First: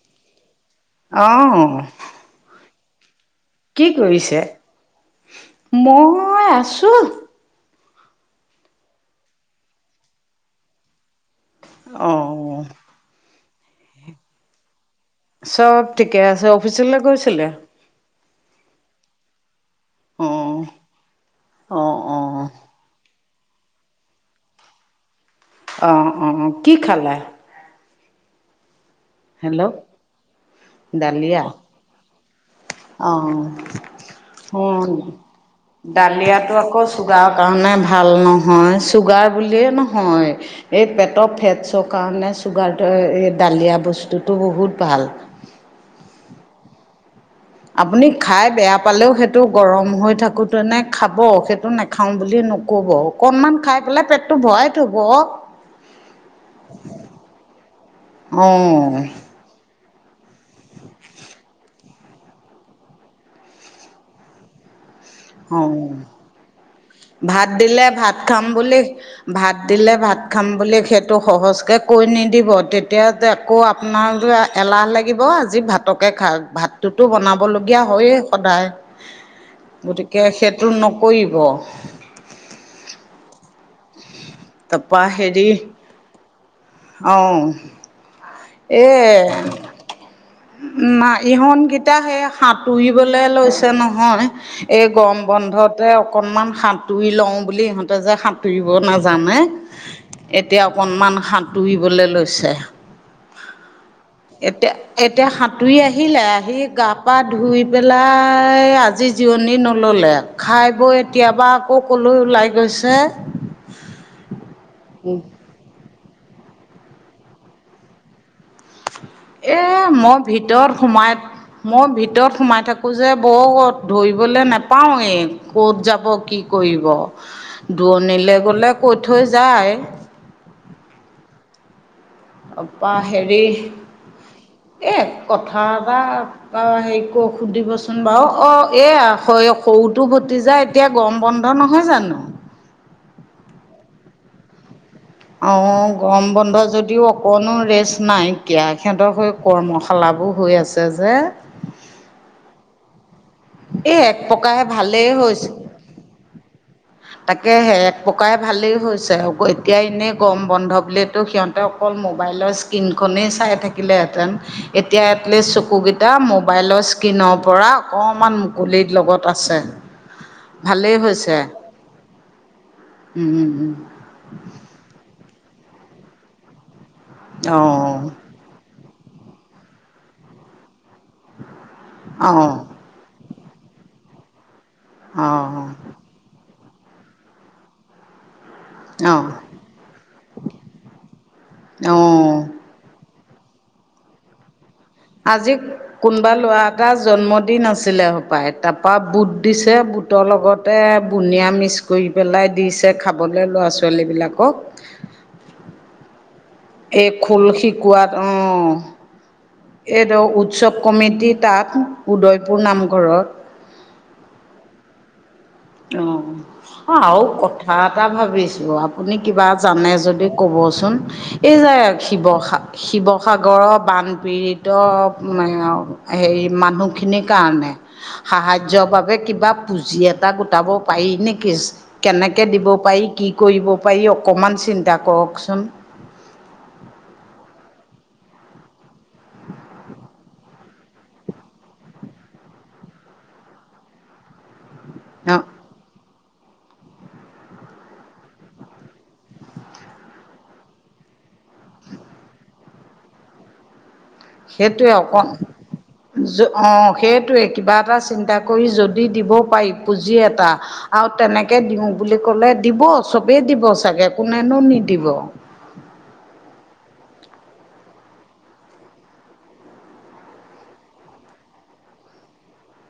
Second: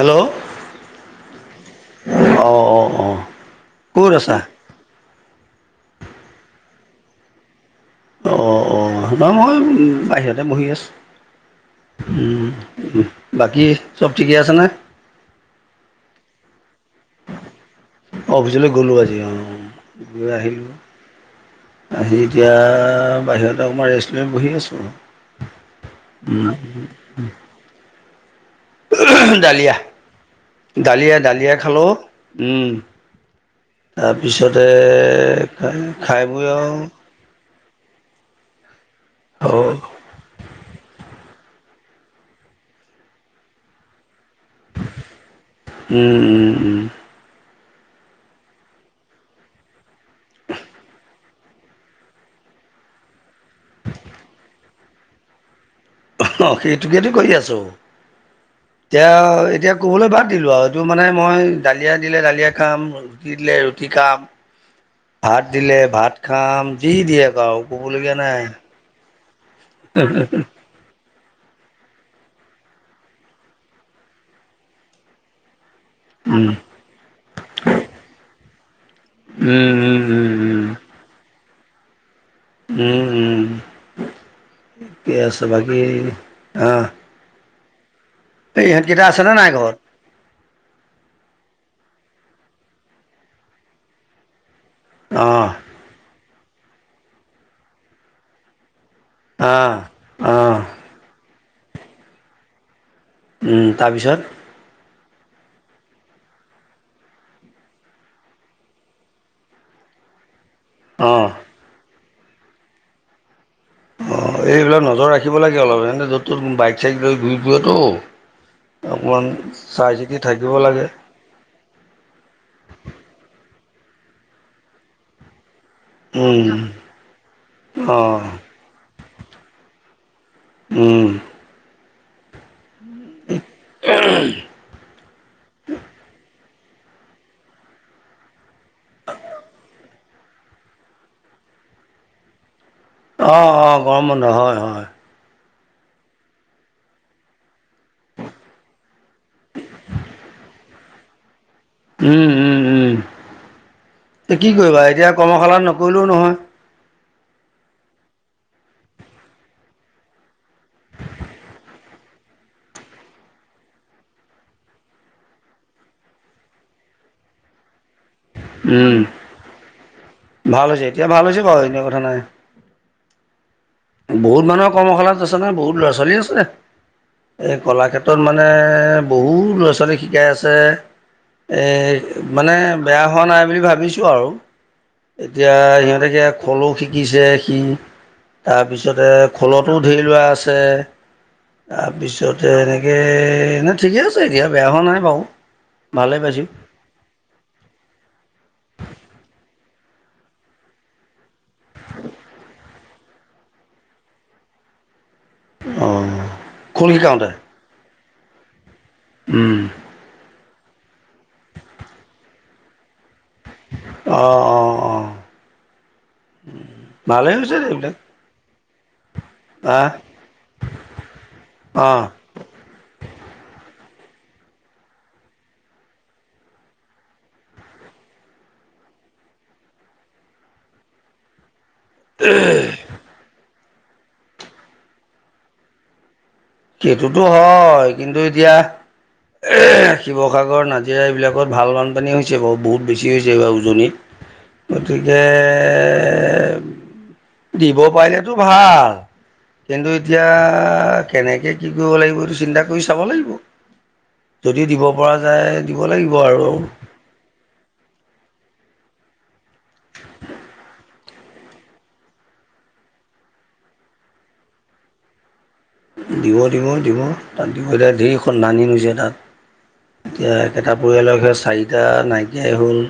Hello অ', অ', অ', অ', কি কৰিছে? মই আছোঁ অ', অ', না মই বাহিৰতে বহি আছোঁ। উম, অ' বাকী চব ঠিকে আছে নে? চব ঠিকে আছে, অফিচলৈ গৈছিলে? অফিচলৈ গ'লো আজি অ', গৈ অ' আহিলোঁ, অ' আহি অ' এতিয়া বাহিৰত [unintelligible] ৰেষ্টুৰেণ্ট বহি আছোঁ অ' উম, অ' কি খালা? উম হেল্ল' ডালিয়া, ডালিয়া, ডালিয়া খালো উম, অ' তাৰপিছতে অ' খাই বৈ আৰু চুগাৰ কাৰণে ভাল নহয়, চুগাৰ আৰু বুলিয়ে নহয় এই পেটৰ ফেটছৰ কাৰণে চুগাৰটো এই দালিয়া বস্তুটো বহুত ভাল। উম, উম, উম আপুনি খাই বেয়া পালেও সেইটো গৰম হৈ থাকোঁতেনে খাব সেইটো নাখাওঁ বুলি নক'ব অকণমান খাই পেলাই পেটটো ভৰাই থ'ব। অ', সেইটোকেতো কৰি আছোঁ, এতিয়া এতিয়া ক'বলৈ বাদ দিলো আৰু এইটো মানে মই ডালিয়া দিলে দালিয়া খাম ৰুটি দিলে ৰুটি খাম ভাত দিলে অঁ ভাত খাম যি দিয়েক ভাত আৰু দিলে ক'ব লগীয়া ভাত খাম নাই ভাত দিলে ভাত খাম বুলি সেইটো সহজ কৈ নিদিব, তেতিয়া যে আকৌ আপোনাৰ এলাহ লাগিব আজি ভাত পতকে খাই উম ভাতটোতো বনাবলগীয়া হয়য়ে সদায় উম, উম কে উম সেইটো নকৰিব। উম, উম, তাৰপৰা ঠিকে আছে বাকী আ, অ', এই আছেনে নাই ঘৰত না ইহতকেইটা সেই সাঁতুৰিবলৈ লৈছে নহয় এই গৰম অঁ বন্ধতে অকণমান সাঁতুৰি লওঁ বুলি ইিহঁতে যে সাঁতুৰিব নাজানে অঁ অঁ এতিয়া অকণমান সাঁতুৰিবলৈ লৈছে। উম, তাৰপিছত? এতিয়া এতিয়া সাঁতুৰি আহিলে আহি গা পা ধুই পেলাই আজি জিৰণি নল'লে খাই বৈ অঁ এতিয়াবা আকৌ ক'লৈ ওলাই গৈছে। অ', এইবিলাক নজৰ ৰাখিব লাগে অলপমান ইহঁতে য'ত তত বাইক চাইক লৈ ঘূৰি ফুৰেটো অকণমান এ চাই মই চিতি থাকিব ভিতৰত লাগে। সোমাই মই ভিতৰত সোমাই থাকোঁ যে বৰ ধৰিবলৈ নাপাওঁয়ে এই ক'ত যাব কি উম কৰিব, অঁ দূৰণিলৈ গ'লে কৈ থৈ যায়। উম তাৰপা হেৰি এ কথা এটা অ', হেৰি কৰ সুধিবচোন বাৰু অ', এয়া হয় সৰুত তোৰ ভতিজা এতিয়া গৰম বন্ধ নহয় জানো? অ', অ', গৰম বন্ধ হয়, হয়। অ', গৰম বন্ধ যদিও অকনো ৰেষ্ট নাইকীয়া সিহঁতৰ হৈ কৰ্মশালাবোৰ হৈ আছে যে উম, উম, উম, এই এক ত' কি প্ৰকাৰে কৰিবা ভালেই এতিয়া কৰ্মশালা নকৰিলেও নহয়। তাকে হে এক প্ৰকাৰ ভালেই হৈছে আকৌ এতিয়া এনেই গৰম বন্ধ বুলিয়েতো সিহঁত তে অকল মোবাইলৰ স্ক্ৰীনখনহে চাই থাকিলহেঁতেন, এতিয়া এটলিষ্ট চকু কেই টা মোবাইলৰ স্কিনৰ পৰা অকণমান উম কুলিত লগত আছে, ভালেই হৈছে। এইবিলাক কথা নাই। উম উম উম। বহুত মানুহৰ কৰ্মশালাত আছে ন, বহুত ল'ৰা ছোৱালী আছে, এই অঁ কলাক্ষেত্ৰত মই মানে বহুত ল'ৰা ছোৱালীক শিকাই আছে, এই অঁ মানে বেয়া হোৱা নাই বুলি ভাবিছোঁ আৰু, অঁ এতিয়া সিহঁতকে খলৌ শিকিছে সি। তাৰপিছতে অঁ খোলতো ধেইৰ লোৱা আছে, অঁ তাৰপিছতে কে‌, এনেই ঠিকে আছে এতিয়া বেয়া হোৱা নাই। বাৰু আজি ভালেই কোনোবা পাইছোঁ লৰা এ টা জন্মদিন আছিলে সোপাই, তাৰপৰা বুট দিছে, বুটৰ লগতে বুনিয়া মিক্স কৰি পেলাই দিছে খাবলে ল'ৰা ছোৱালীবিলাকক। অঁ। খোল এই শিকাওঁতে খোল শিকোৱাত অঁ। উম। এইটো উৎসৱ কমিটি তাত, উদয়পুৰ নামঘৰত। অঁ অঁ অঁ। অঁ, আৰু ভালেই হৈছে কথা এইবিলাক এটা ভাবিছো আ পুনি কিবা আহ জানে যদি ক'বচোন, এই যে অঁ শিৱসাগ শিৱসাগৰৰ বানপীড়িত অঁ হেৰি মানুহখিনিৰ কাৰণে সাহায্য বাবে কিবা পুজি এ টা গোটাব পাৰি নেকি, কেনেকে দিব পাৰি কি কৰিব পাৰি অকণমান চিন্তা কৰকচোন। সেইটোতো হয়, কিন্তু এতিয়া শি শিৱসাগৰ, নাজিৰা, এইবিলাকত ভাল বানপানী হৈছে বাৰু বহুত বেছি হৈছে এইবাৰ উজনিত। গতিকে অঁ দিব পাৰিলেতো ভাল, কিন্তু এতিয়া কেনেকে কি কৰিব লাগিব এইটো চিন্তা কৰি চাব লাগিব। যদি দিব সেইটোৱে পৰা অকণ যায় দিব লাগিব আৰু। অঁ সেইটোৱে কিবা এটা চিন্তা কৰি যদি দিব পাৰি পুঁজি এটা আৰু তেনেকে দিওঁ বুলি কলে দিব চবেই দিব চাগে কোনেনো নিদিব। [inaudible] এতিয়া একেটা পৰিয়ালৰ ভিতৰত চাৰিটা নাইকীয়া হ'ল।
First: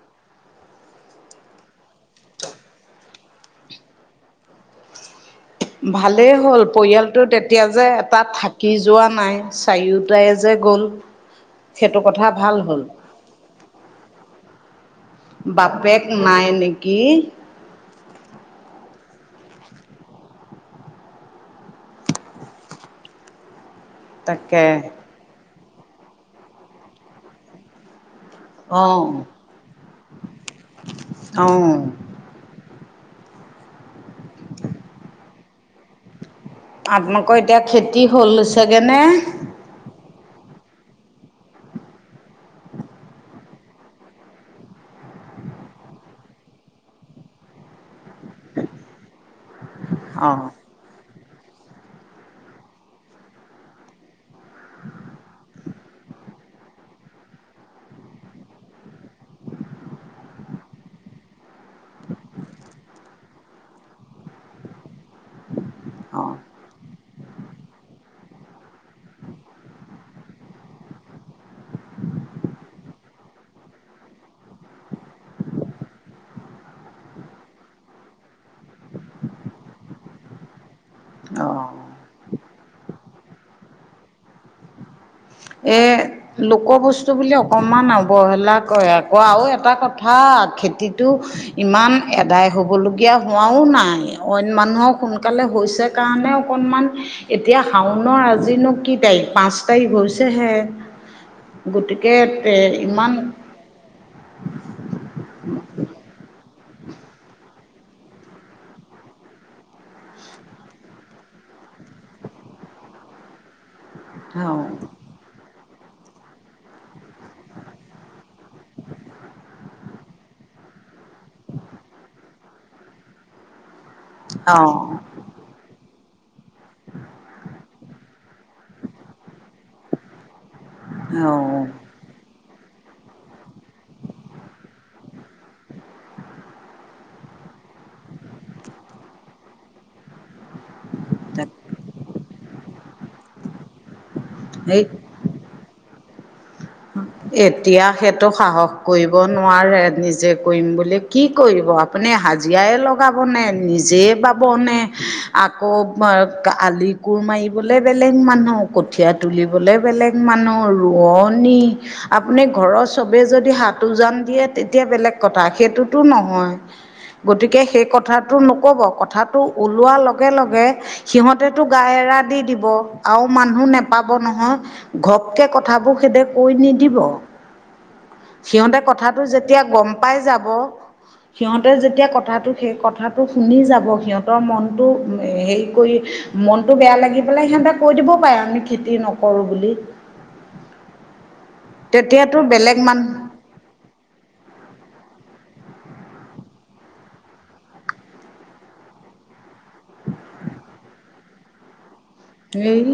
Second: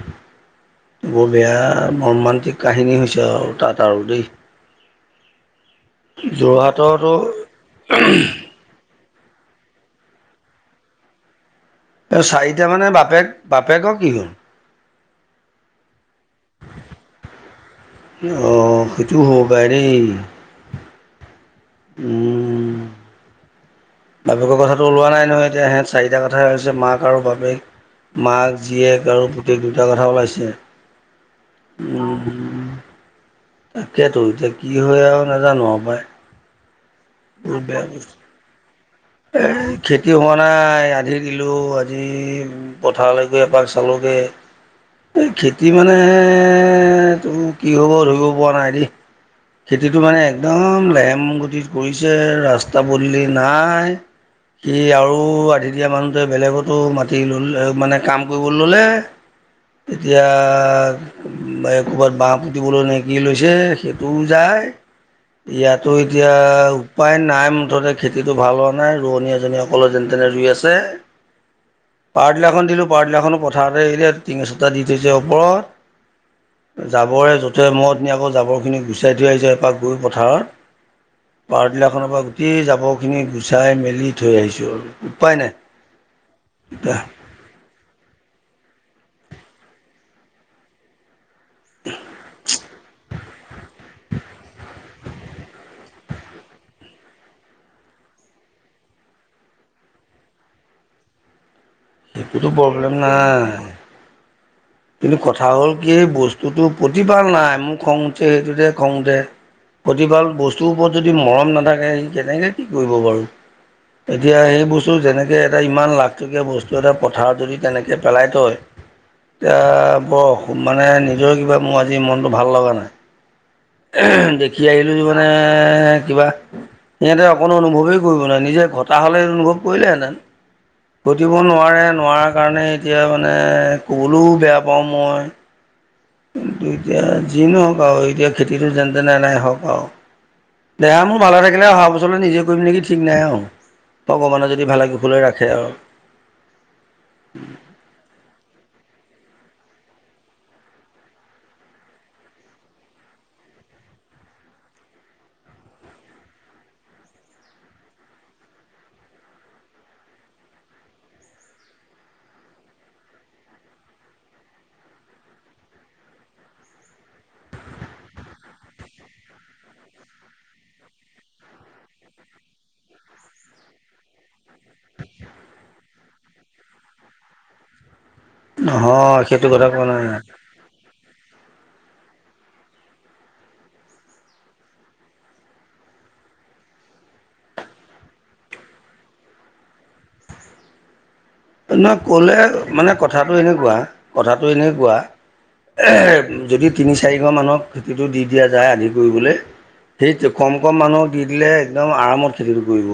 বৰ বেয়া মৰ্মান্তিক কাহিনী হৈছে আৰু তাত আৰু দেই। ভালেই হ'ল যোৰহাটতো পৰিয়ালটো তেতিয়া যে এটা থা কি যোৱা নাই চাৰিয়ো টাই যে গ'ল। সেইটো কথা ভাল চাৰিটা হ'ল মানে বাপেক বাপেক কি হল? বাপেক নাই নেকি? অ সেইটো হব পাৰে দেই। উম। বাপেকৰ তাকে কথাটো ওলোৱা নাই নহয় এতিয়া, সিহঁত চাৰিটা কথা হৈছে মাক আৰু বাপেক মাক অঁ জীয়েক আৰু পুতেক দুটা কথা ওলাইছে। অঁ তাকেতো, এতিয়া কি হয় আৰু নাজানো পাই। আপোনালোকৰ, এতিয়া বহুত বেয়া খেতি বস্তু হ'ল চাগৈনে খেতি হোৱা নাই, আধি দিলো আজি পথাৰলৈ গৈ এপাক চালোঁগে এই খেতি মানে? তো কি হ'ব ধৰিব পৰা নাই দেই। খেতিটো মানে অঁ একদম লেহেম গতিত কৰিছে, ৰাস্তা পদূলি নাই সি আৰু, আধি দিয়া মানুহটোৱে বেলেগতো মাতি ল মানে কাম কৰিবলৈ ললে এতিয়া? ক'ৰবাত বাঁহ পুতিবলৈ, নে কি লৈছে সেইটোও যায় ইয়াতো অঁ এতিয়া, উপায় নাই মুঠতে খেতিটো ভাল হওক। নাই, ৰোৱনী এজনী অকলে যেনে- তেনে ৰুই আছে পাৰতিলাখন দিলোঁ পাৰটিলাখনো পথাৰতে এৰিলে। টিঙছটা দি থৈছে ওপৰত জাবৰে যুথৰে, মই নি আকৌ জাবৰখিনি গুচাই থৈ আহিছোঁ। এপাক গৈ পথাৰত অঁ পাৱাৰতিলাৰ খনৰ পৰা, গোটেই জাবৰ খিনি গুচাই মেলি থৈ আহিছো আৰু। উপায় নাই এই লোকৰ এতিয়া বস্তু বুলি অক অকমান অৱহেলা কৰে আকৌ। আৰু এটা কথা খেতিটো ইমান আদাই হ'বলগীয়া হোৱাও নাই, অইন মানুহৰ সোনকালে হৈছে কাৰণে অকনমান, এতিয়া শাওনৰ আজিনো কি তাৰিখ? পাঁচ তাৰিখ হৈছে হৈছে হে, গতিকে সেইটোতো তে প্ৰব্লেম ইমান নাই কিন্তু কথা হ'ল কি? এই বস্তুটো প্ৰতিপাল নাই, মোক খং উঠে সেইটোতে খং উঠে প্ৰতিপাল। বস্তুৰ ওপৰত যদি মৰম নাথাকে কেনেকৈ কি কৰিব বাৰু? এতিয়া অঁ সেই বস্তু, যেনেকে এটা ইমান লাখটকীয়া বস্তু এটা, পথাৰত যদি তেনেকে পেলাই থয় এতিয়া বৰ মানে, নিজৰ কিবা মোৰ আজি মনটো ভাল লগা নাই। দেখি অঁ আহিলো যে মানে, কিবা সিহঁতে অকনো অনুভৱেই কৰিব নোৱাৰে। নিজে ঘটা হ'লে অনুভৱ কৰিলেহেঁতেন ঘটিব অঁ নোৱাৰে। নোৱাৰাৰ কাৰণে এতিয়া মানে ক'বলৈও বেয়া পাওঁ মই। কিন্তু এতিয়া যি নহওক আৰু, এতিয়া খেতিটো যেন তেনে এদাই হওঁক আৰু, দেহা মোৰ ভালে তাক থাকিলে অহা বছৰলে নিজে কৰিম নেকি ঠিক নাই আৰু, ভগৱানে যদি সেই ভালে কুশলে ৰাখে আৰু এতিয়া সেইটো সাহস কৰিব নোৱাৰে। নিজে কৰিম বুলি, কি কৰিব আপো আপুনি হাজিৰা লগাবনে, নিজে পাবনে আকৌ আলি কোৰ মাৰিবলৈ বেলেগ মানুহ, কঠীয়া তুলিবলৈ বেলেগ মানুহ, ৰোৱনী আপুনি ঘৰৰ চবেই যদি হাত উজান দিয়ে, তেতিয়া বেলেগ কথা সেইটোতো নহয়। গতিকে সেই কথাটো নক'ব। কথাটো ওলোৱাৰ লগে লগে সিহঁতেতো গা এৰা দি দিব? আৰু মানুহ নেপাব নহয়। ঘপকে, কথাবোৰ খেদে কৈ নিদিব। সিহঁতে কথাটো নহয় সেইটো যেতিয়া কথা কোৱা গম পাই নাই। যাব সিহঁতে যেতিয়া কথাটো সেই কথাটো শুনি যাব সিহঁতৰ মনটো হেৰি কৰি মনতটো বেয়া লাগি পেলাই সিহঁতে কৈ দিবও পাৰে আমি খেতি নকৰো বুলি। নহয় তেতিয়াতো কলে বেলেগ মানে, কথাটো মানুহ এনেকুৱা কথাটো এনেকোৱা যদি তিনি চাৰিঘৰ মানুহক খেতিটো দি দিয়া যায় আধি কৰিবলে সেই কম কম মানুহক দি দিলে একদম আৰামত খেতিটো এই কৰিব।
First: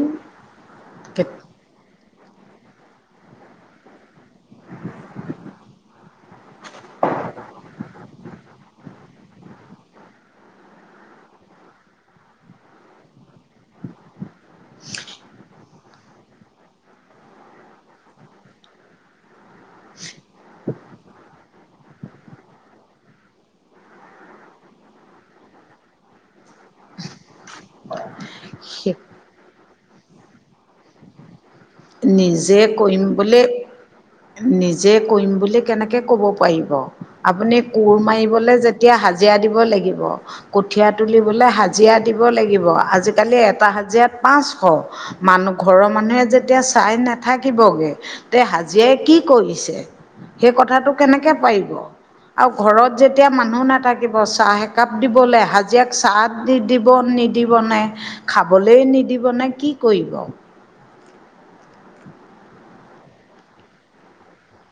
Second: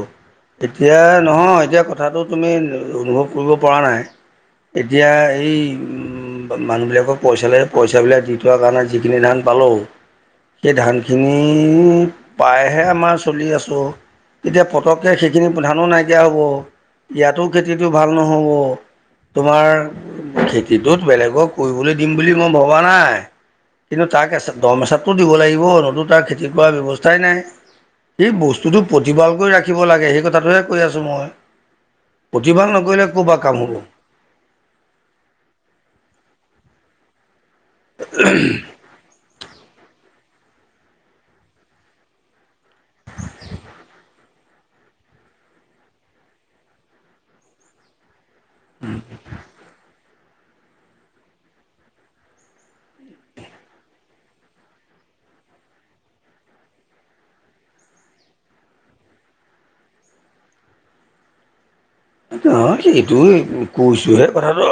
এতিয়া নহয়, এতিয়া কথাটো তুমি অনুভৱ কৰিব পৰা নাই। এতিয়া এই উ মানুহ বিলাকক পইচাে পইচা বিলাক দি থোৱা কাৰণে যিখিনি ধান পালো সেই ধানখিনি, পায়হে আমাৰ চলি আছোঁ। এতিয়া পটককে সেইখিনি ধানো নাইকিয়া হ'ব। ইয়াতো খেতিটো ভাল নহ'ব। তোমাৰ খেতিটোত বেলেগক কৰিবলে দিম বুলি মই ভবা নাই। কিন্তু তাক এচাত দম এচাতটো দিব লাগিব নতো তাক খে তি কৰা ব্যৱস্থাই নাই। সি বস্তুটো প্ৰতিপাল কৰি ৰা খিব লাগে। সেই কথাটহে কৈ আছোঁ মই। নিজে প্ৰতিপাল কৰিম নকৰিলে ক'ৰপা বোলে, কাম হ'ব নিজে কৰিম বুলি কেনেকে কব পাৰিব, আপুনি কোৰ মাৰিবলে যেত তিয়া হাজিৰা দিব লাগিব। কঠীয়া তুলিবলে হাজিৰা দিব লাগিব। আজিকালি এটা হাজিৰাত পাঁচশ। মানুহ ঘৰৰ মানুহে যেত তিয়া চাই নাথাকিবগে, তে হাজিৰাই কি কৰিছে, সেই কথাটো কেনেকে পাৰিব। আৰু ঘৰত যেতিয়া মানুহ নাথাকিব চাহ একাপ দিবলে হাজিৰাক চাহ দি দিব নিদিবনে খাবলৈই নিদিবনে কি কৰিব? এইটো নহয় কি এইটো কৈছোহে কথাটো।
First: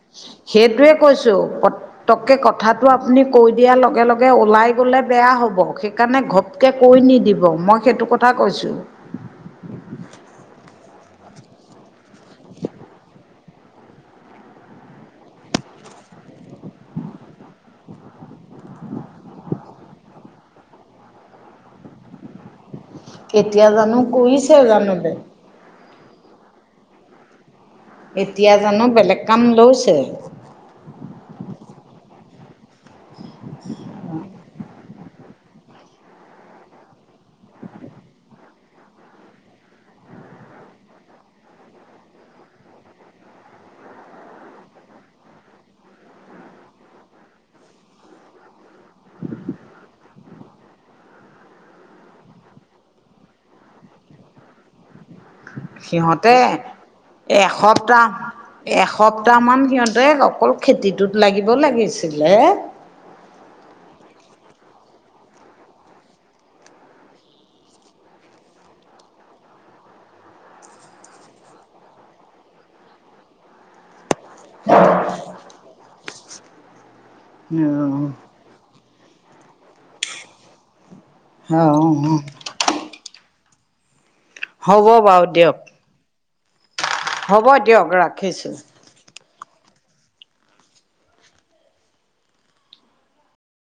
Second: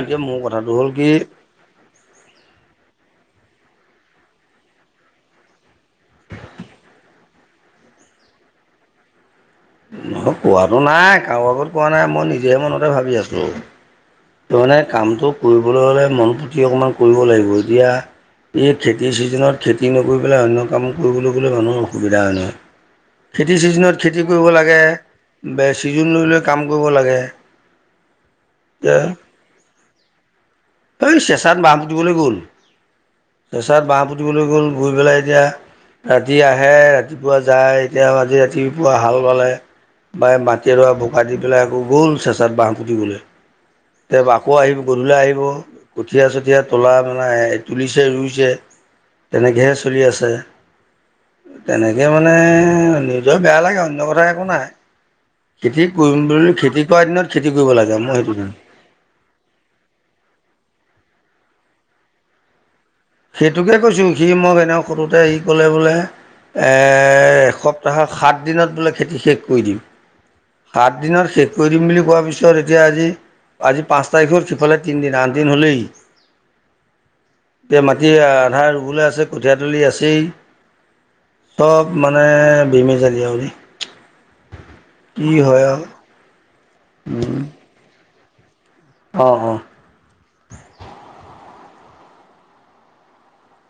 এতিয়া মোৰ কথাটো হ'ল সেইটোৱে কি কৈছো প তককে কথাটো আপুনি কৈ দিয়াৰ লগে লগে ওলাই গ'লে বেয়া হ'ব। সেইকাৰণে ঘ পকে কৈ নিদিব মই সেইটো কথা কৈছোঁ। নহয় কোৱাটো নাই কাৰো আগত কোৱা নাই মই নিজেহে মনতে ভাবি আছো। তাৰ মানে কামটো কৰিবলৈ হ'লে মন পুটি অকণমান কৰিব লাগিব। এতিয়া এই খেতিৰ ছিজনত খেতি নকৰি পেলাই অন্য কাম কৰিবলৈ গলে মানুহৰ অসুবিধা হয় নহয়। কেতিয়া জানো কৰিছে জানো দে, বে ছিজন লৈ লৈ কাম কৰিব লাগে। এতিয়া জানো বেলেগ এতিয়া কাম লৈছে? এই চেচাত বাঁহ পুতিবলে গ'ল। চেচাত বাঁহ পুতিবলৈ গ'ল গৈ পেলাই এতিয়া ৰাতি আহে ৰাতিপুৱা যায় এতিয়া আজি ৰাতিপুৱা হাল বালে, বাই মাটি এদৰা বোকা দি পেলাই আকৌ গ'ল চেঁচাত বাঁহ পুতিবলে। তে আকৌ আহিব গধূলি আহিব কঠীয়া চঠীয়া তুলা নাই তুলিছে ৰুইছে। তেনেকেহে চলি আছে। তেনেকে মানে নিজৰ বেয়া লাগে, অন্য কথা একো নাই। খেতি কৰিম সিহঁতে বুলি খেতি কৰা দিনত খেতি কৰিব লাগে মই সেইটো জানো। একসপ্তাহমান সিহঁতে অকল খেতিটোত লাগিব লাগিছিলে। সেইটোকে কৈছোঁ সি মোক এনেকে সুধোতে সি ক'লে বোলে এ একসপ্তাহত সাত দিনত বোলে খেতি শেষ কৰি দিম। সাত দিনত শেষ কৰি দিম বুলি কোৱাৰ পিছত এতিয়া আজি, আজি পাঁচ তাৰিখ হল সিফালে তিনিদিন আঠদিন হ'লেই। এতিয়া মাটি আধা ৰুবলে আছে কঠিয়াতলি আছেই। অ চব অ' মানে বেমেজালি আৰু দেই হ'ব বাৰু কি হয় দিয়ক, আৰু হ'ব দিয়ক ৰাখিছোঁ। অ অ।